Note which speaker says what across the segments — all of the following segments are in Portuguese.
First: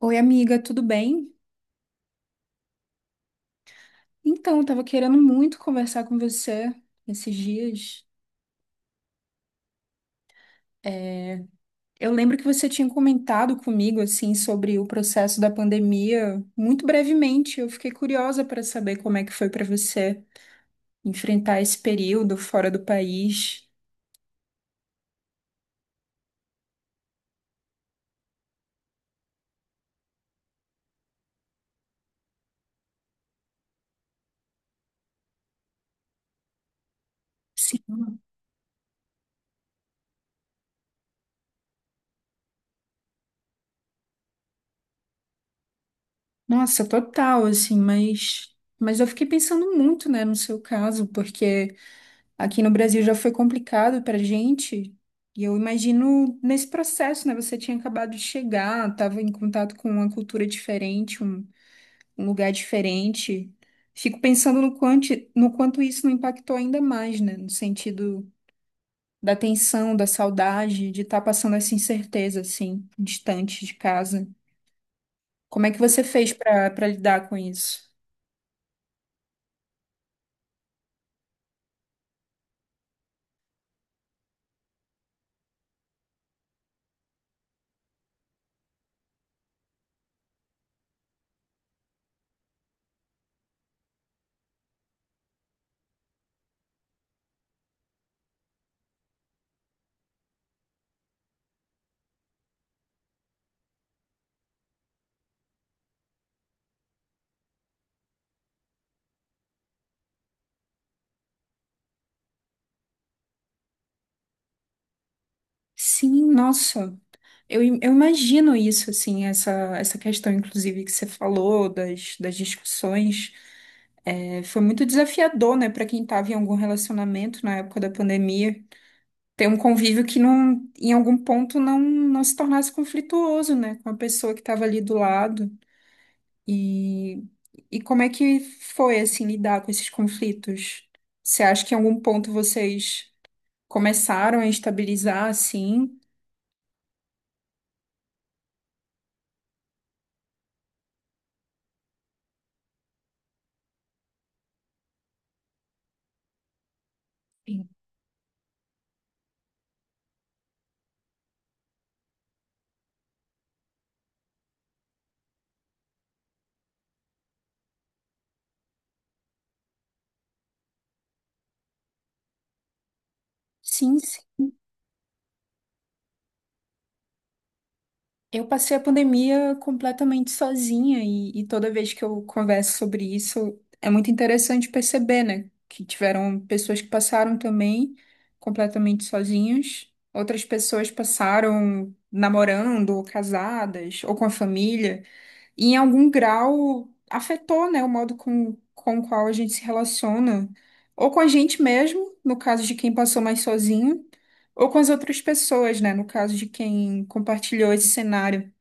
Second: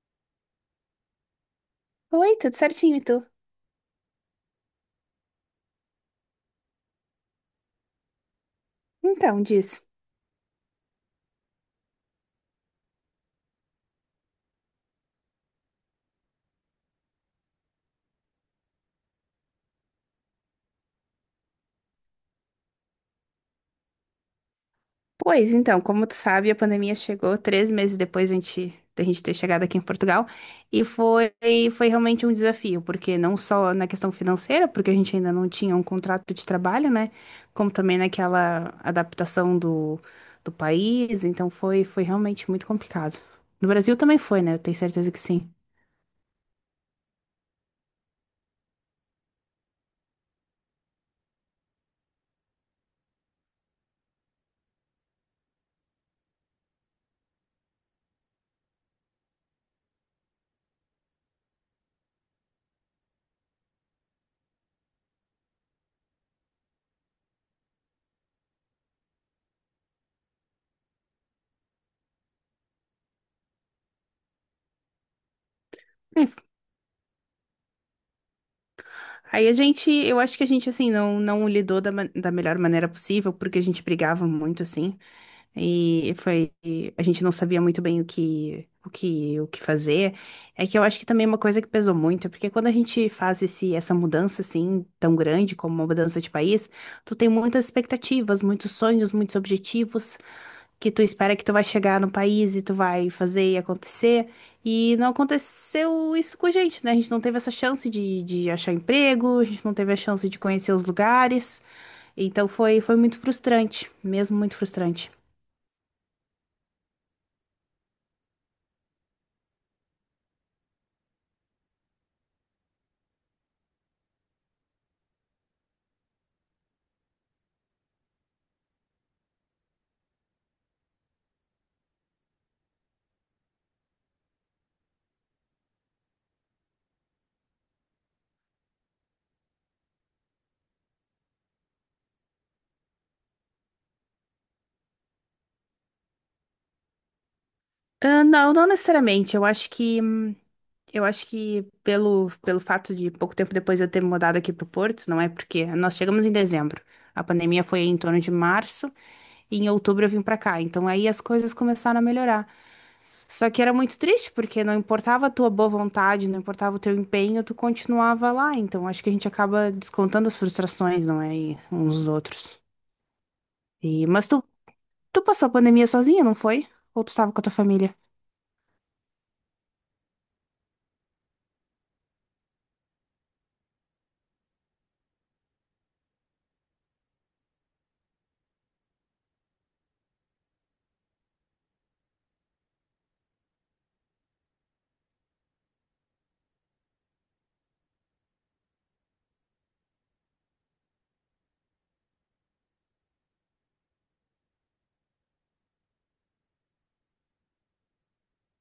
Speaker 1: Oi, amiga, tudo bem?
Speaker 2: Oi, tudo certinho, e tu?
Speaker 1: Então, eu tava querendo muito conversar com você esses dias.
Speaker 2: Então, diz.
Speaker 1: É, Eu lembro que você tinha comentado comigo, assim, sobre o processo da pandemia, muito brevemente. Eu fiquei curiosa para saber como é que foi para você enfrentar esse período fora do país.
Speaker 2: Pois então, como tu sabe, a pandemia chegou 3 meses depois da gente ter chegado aqui em Portugal e foi realmente um desafio, porque não só na questão financeira, porque a gente ainda não tinha um contrato de trabalho, né? Como também
Speaker 1: Sim.
Speaker 2: naquela adaptação do país, então foi realmente muito complicado. No Brasil também foi, né? Eu tenho certeza que sim.
Speaker 1: Nossa, total, assim, mas... Mas eu fiquei pensando muito, né, no seu caso, porque... Aqui no Brasil já foi complicado para gente, e eu imagino nesse processo, né? Você tinha acabado de chegar, estava em contato com uma cultura diferente, um lugar diferente. Fico pensando no quanto, no quanto isso não impactou ainda mais, né? No sentido da tensão, da saudade, de estar passando essa incerteza, assim, distante de casa. Como é que você
Speaker 2: Hum,
Speaker 1: fez para lidar com isso?
Speaker 2: Aí a gente, eu acho que a gente, assim, não lidou da melhor maneira possível, porque a gente brigava muito, assim. E foi, a gente não sabia muito bem o que fazer. É que eu acho que também é uma coisa que pesou muito, é porque quando a gente faz essa mudança assim, tão grande como uma mudança de país, tu tem muitas expectativas, muitos sonhos, muitos objetivos que tu espera que tu vai chegar no país e tu vai fazer e acontecer. E não aconteceu isso com a gente, né? A gente não teve essa chance de achar emprego, a gente não teve a chance de conhecer os lugares. Então foi, foi muito frustrante, mesmo muito frustrante.
Speaker 1: Sim, nossa. Eu imagino isso, assim, essa questão, inclusive, que você falou das discussões. É, foi muito desafiador, né, para quem estava em algum relacionamento na época da pandemia, ter um convívio que não, em algum ponto não se tornasse conflituoso, né, com a pessoa que estava ali do lado. E, e como é que foi, assim, lidar com esses conflitos? Você acha que em algum ponto vocês começaram a estabilizar, assim?
Speaker 2: Ah, não, não necessariamente. Eu acho que pelo fato de pouco tempo depois eu ter me mudado aqui para o Porto, não é porque nós chegamos em dezembro. A pandemia
Speaker 1: Sim.
Speaker 2: foi em torno de março e em outubro eu vim para cá. Então aí as coisas começaram a melhorar. Só que era muito triste porque não importava a tua boa vontade, não importava o teu empenho, tu continuava lá. Então acho que a gente acaba descontando as frustrações, não é, e uns dos outros.
Speaker 1: Sim,
Speaker 2: E
Speaker 1: sim.
Speaker 2: mas tu passou a pandemia sozinha, não foi? Ou tu estava com a tua família?
Speaker 1: Eu passei a pandemia completamente sozinha e toda vez que eu converso sobre isso, é muito interessante perceber, né? Que tiveram pessoas que passaram também completamente sozinhas, outras pessoas passaram namorando, ou casadas, ou com a família, e em algum grau afetou, né, o modo com o qual a gente se relaciona, ou com a gente mesmo, no caso de quem passou mais sozinho, ou com as outras pessoas, né, no caso de quem compartilhou esse cenário.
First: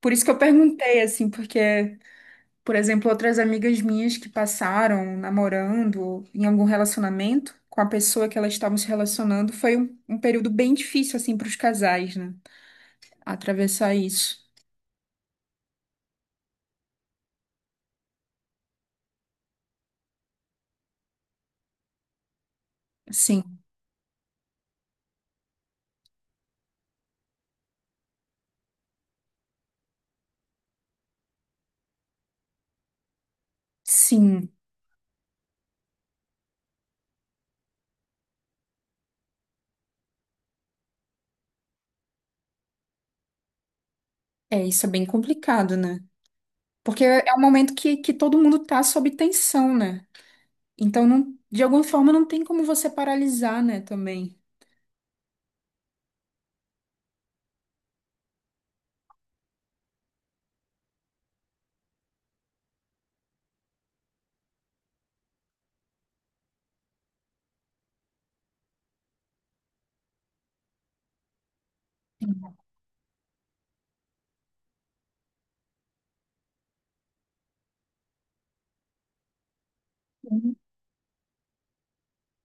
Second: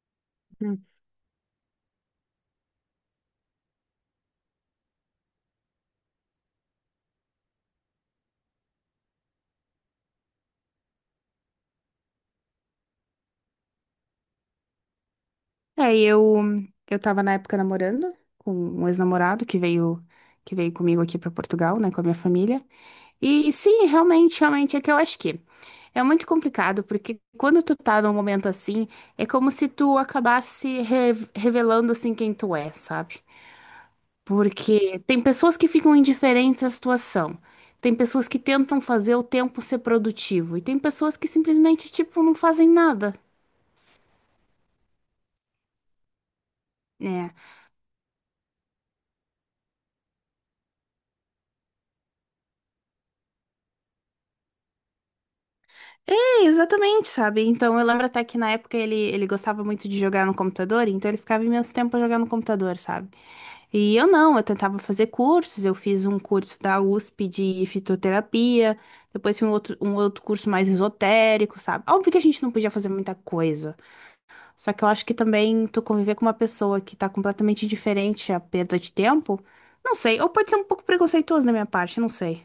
Speaker 1: Por isso que eu perguntei, assim, porque, por exemplo, outras amigas minhas que passaram namorando em algum relacionamento com a pessoa que elas estavam se relacionando, foi um período bem difícil, assim, para os casais, né? Atravessar isso.
Speaker 2: É, e eu tava na época namorando com um ex-namorado que veio comigo aqui pra Portugal, né, com a minha família. E
Speaker 1: Sim,
Speaker 2: sim, realmente, realmente é que eu acho que é muito complicado, porque quando tu tá num momento assim, é como se tu acabasse revelando assim quem tu é, sabe?
Speaker 1: sim.
Speaker 2: Porque tem pessoas que ficam indiferentes à situação. Tem pessoas que tentam fazer o tempo ser produtivo e tem pessoas que simplesmente, tipo, não fazem nada.
Speaker 1: É, isso é bem complicado, né? Porque é
Speaker 2: Né?
Speaker 1: um momento que todo mundo tá sob tensão, né? Então, não, de alguma forma, não tem como você paralisar, né, também.
Speaker 2: É, exatamente, sabe? Então eu lembro até que na época ele gostava muito de jogar no computador, então ele ficava imenso tempo jogando no computador, sabe? E eu não, eu tentava fazer cursos, eu fiz um curso da USP de fitoterapia, depois fiz um outro curso mais esotérico, sabe? Óbvio que a gente não podia fazer muita coisa, só que eu acho que também tu conviver com uma pessoa que tá completamente diferente, é a perda de tempo, não sei, ou pode
Speaker 1: Uhum.
Speaker 2: ser um pouco preconceituoso da minha parte, não sei.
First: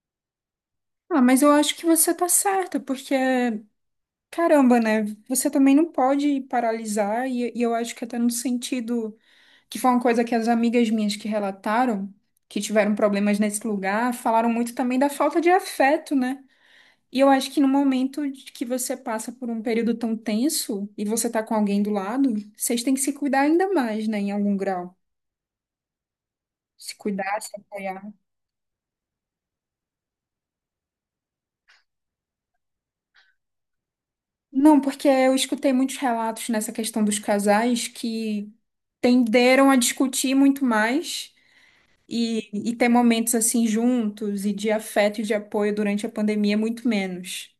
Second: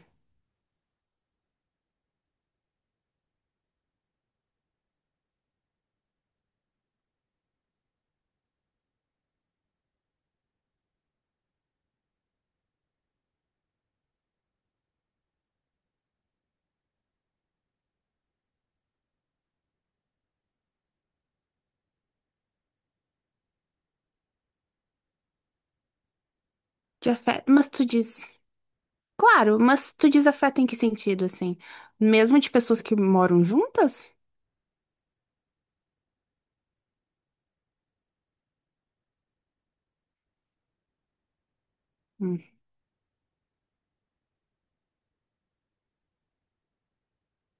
Speaker 1: Ah, mas eu acho que você tá certa, porque caramba, né? Você também não pode paralisar, e eu acho que até no sentido que foi uma coisa que as amigas minhas que relataram, que tiveram problemas nesse lugar, falaram muito também da falta de afeto, né? E eu acho que no momento de que você passa por um período tão tenso e você tá com alguém do lado, vocês têm que se cuidar ainda mais, né? Em algum grau. Se
Speaker 2: De
Speaker 1: cuidar,
Speaker 2: afeto,
Speaker 1: se
Speaker 2: mas tu
Speaker 1: apoiar.
Speaker 2: diz. Claro, mas tu diz afeto em que sentido, assim? Mesmo de pessoas que moram juntas?
Speaker 1: Não, porque eu escutei muitos relatos nessa questão dos casais que tenderam a discutir muito mais.
Speaker 2: Hum,
Speaker 1: E ter momentos assim juntos e de afeto e de apoio durante a pandemia, é muito menos.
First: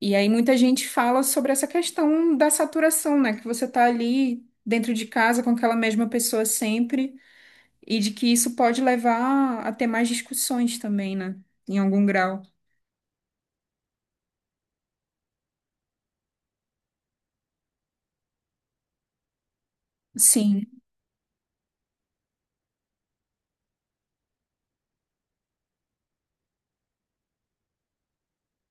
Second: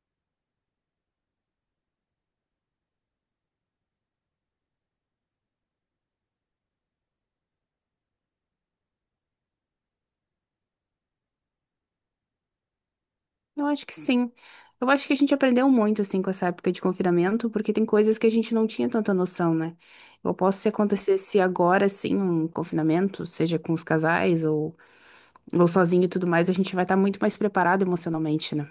Speaker 1: E aí muita gente fala sobre essa questão da saturação, né? Que você tá ali dentro de casa com aquela mesma pessoa sempre e de que isso pode levar a ter mais discussões também, né? Em algum grau.
Speaker 2: eu acho que sim. Eu acho que a gente aprendeu muito, assim, com essa época de confinamento, porque tem coisas que a gente não tinha tanta noção, né? Eu posso
Speaker 1: Sim,
Speaker 2: se acontecesse agora, assim, um confinamento, seja com os casais ou sozinho e tudo mais, a gente vai estar muito mais preparado emocionalmente, né?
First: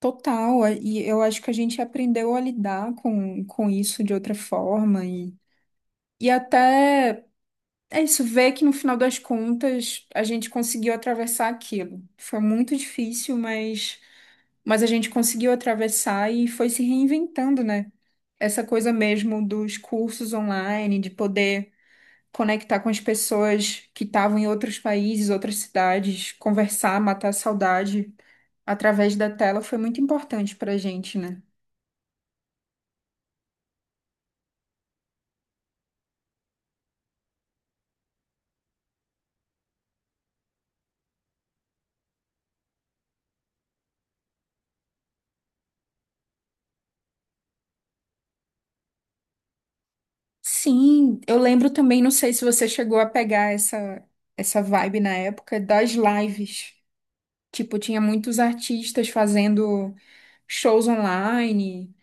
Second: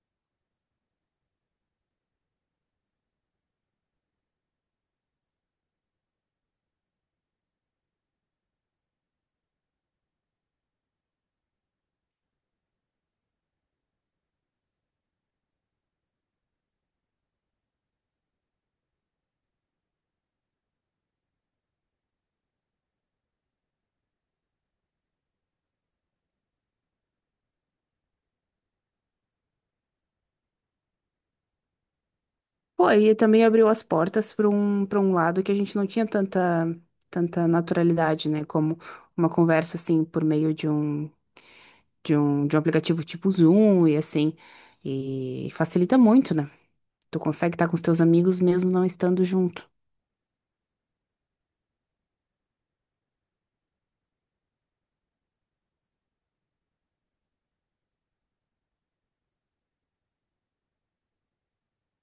Speaker 1: total. E eu acho que a gente aprendeu a lidar com isso de outra forma e até. É isso, ver que no final das contas a gente conseguiu atravessar aquilo. Foi muito difícil, mas a gente conseguiu atravessar e foi se reinventando, né? Essa coisa mesmo dos cursos online, de poder conectar com as pessoas que estavam em outros países, outras cidades, conversar, matar a saudade através da tela foi muito importante pra gente, né?
Speaker 2: Pô, e também abriu as portas para um lado que a gente não tinha tanta, tanta naturalidade, né? Como uma conversa, assim, por meio de um aplicativo tipo Zoom e assim. E facilita muito, né? Tu consegue estar com os teus amigos mesmo não estando junto.
Speaker 1: Sim, eu lembro também, não sei se você chegou a pegar essa vibe na época das lives. Tipo, tinha muitos artistas fazendo shows online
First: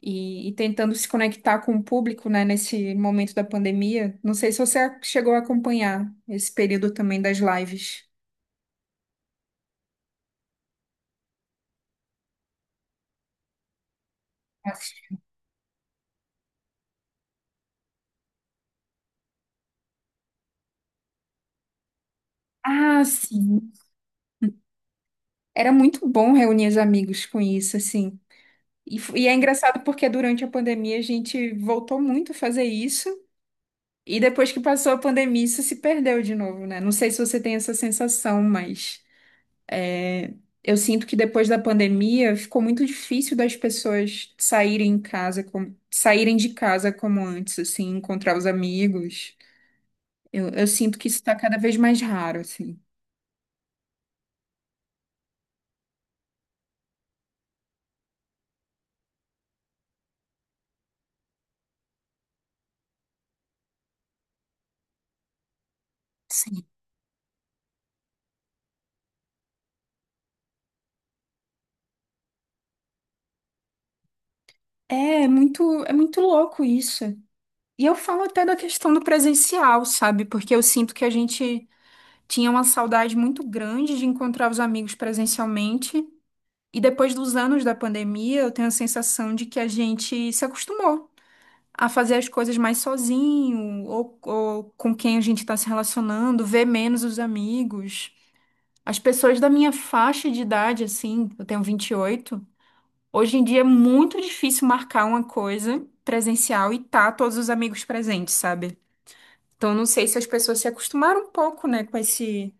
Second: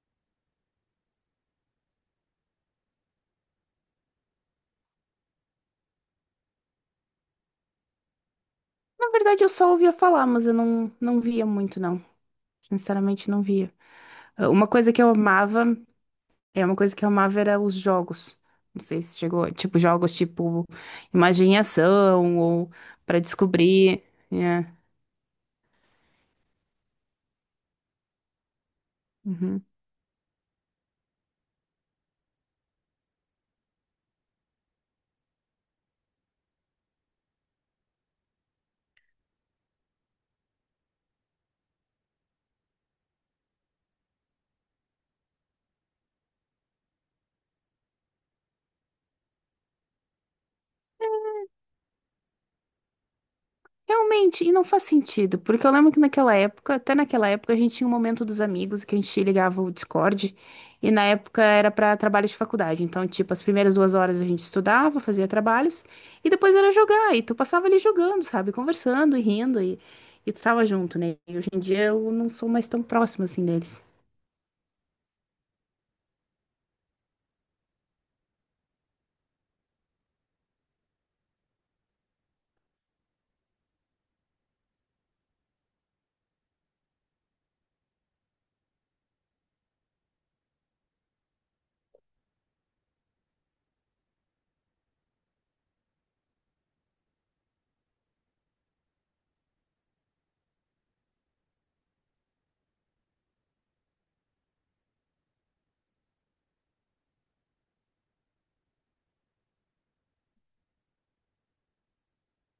Speaker 1: e tentando se conectar com o público, né, nesse momento da pandemia. Não sei se você chegou a acompanhar esse período também das lives.
Speaker 2: Na verdade, eu só ouvia falar, mas eu não via muito, não. Sinceramente, não via. Ah, Uma coisa que eu amava, é uma coisa que eu amava era os jogos. Não sei se chegou, tipo, jogos tipo imagem e ação ou
Speaker 1: Ah,
Speaker 2: para
Speaker 1: sim.
Speaker 2: descobrir. É.
Speaker 1: Era muito bom reunir os amigos com isso, assim. E é
Speaker 2: Uhum.
Speaker 1: engraçado porque durante a pandemia a gente voltou muito a fazer isso. E depois que passou a pandemia, isso se perdeu de novo, né? Não sei se você tem essa sensação, mas eu sinto que depois da pandemia ficou muito difícil das pessoas saírem em casa, como, saírem de casa como antes, assim, encontrar os amigos. Eu sinto que isso está cada vez mais raro, assim.
Speaker 2: Realmente, e não faz sentido, porque eu lembro que naquela época, até naquela época, a gente tinha um momento dos amigos que a gente ligava o Discord, e na época era para trabalho de faculdade. Então, tipo, as primeiras 2 horas a gente estudava, fazia trabalhos, e depois
Speaker 1: Sim.
Speaker 2: era jogar, e tu passava ali jogando, sabe? Conversando e rindo, e tu tava junto, né? E hoje em dia eu não sou mais tão próxima assim deles.
Speaker 1: É muito louco isso. E eu falo até da questão do presencial, sabe? Porque eu sinto que a gente tinha uma saudade muito grande de encontrar os amigos presencialmente. E depois dos anos da pandemia, eu tenho a sensação de que a gente se acostumou a fazer as coisas mais sozinho, ou com quem a gente está se relacionando, ver menos os amigos. As pessoas da minha faixa de idade, assim, eu tenho 28, hoje em dia é muito difícil marcar uma coisa presencial e tá todos os amigos presentes, sabe? Então, eu não sei se as pessoas se acostumaram um pouco, né, com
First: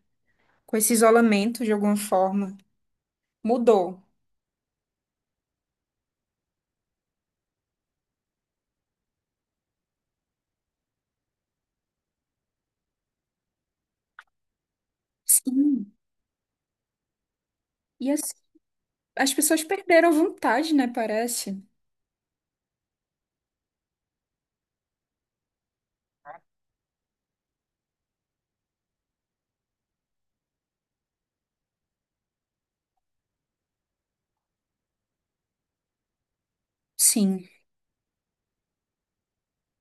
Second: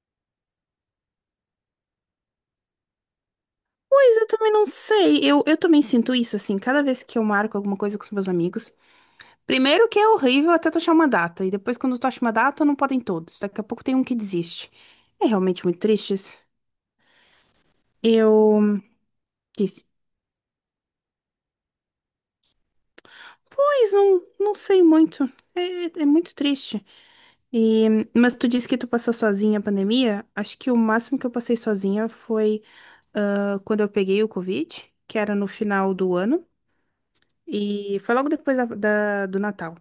Speaker 1: com esse isolamento de alguma forma. Mudou.
Speaker 2: Pois eu também não sei, eu também sinto isso, assim, cada vez que eu marco alguma coisa com os meus amigos. Primeiro que é horrível até tu achar uma data, e depois quando tu acha uma data, não podem todos. Daqui a pouco tem um que desiste. É realmente muito
Speaker 1: Sim.
Speaker 2: triste isso.
Speaker 1: E as,
Speaker 2: Eu
Speaker 1: as pessoas
Speaker 2: disse,
Speaker 1: perderam a vontade, né, parece.
Speaker 2: pois não sei muito. É, é muito triste. E, mas tu disse que tu passou sozinha a pandemia. Acho que o máximo que eu passei sozinha foi quando eu peguei o Covid, que era no final do ano,
Speaker 1: Sim.
Speaker 2: e foi logo depois do Natal.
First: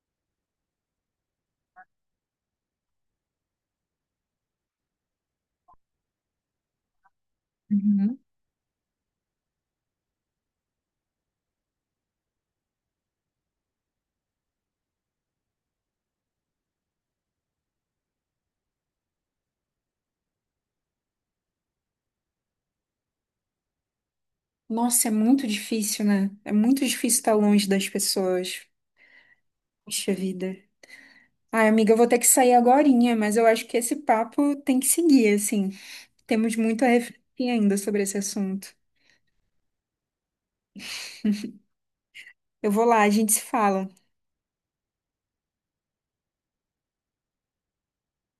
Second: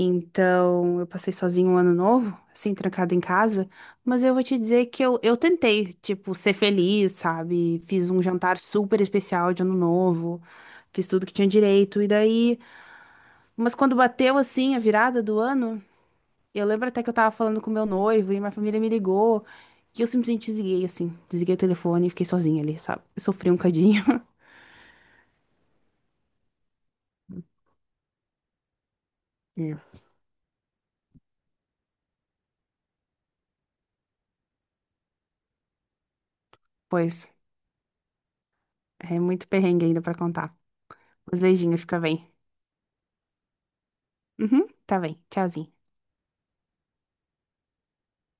Speaker 2: Então, eu passei sozinho um ano novo, assim, trancada em casa. Mas eu vou te dizer que eu tentei, tipo, ser feliz, sabe? Fiz um jantar super especial de ano novo, fiz tudo que tinha direito. E daí, mas quando bateu, assim, a virada do ano, eu lembro até que eu tava falando com meu noivo e minha família me ligou. E eu simplesmente desliguei, assim, desliguei o telefone e fiquei sozinha ali, sabe? Eu sofri um cadinho.
Speaker 1: Nossa, é muito difícil, né? É muito difícil estar longe das pessoas.
Speaker 2: Hum.
Speaker 1: Puxa vida. Ai, amiga, eu vou ter que sair agorinha, mas eu acho que esse papo tem que seguir, assim. Temos muito a
Speaker 2: Pois,
Speaker 1: refletir ainda sobre esse assunto.
Speaker 2: é muito perrengue ainda pra contar. Mas beijinho, fica bem.
Speaker 1: Eu vou lá, a gente se fala.
Speaker 2: Uhum, tá bem. Tchauzinho.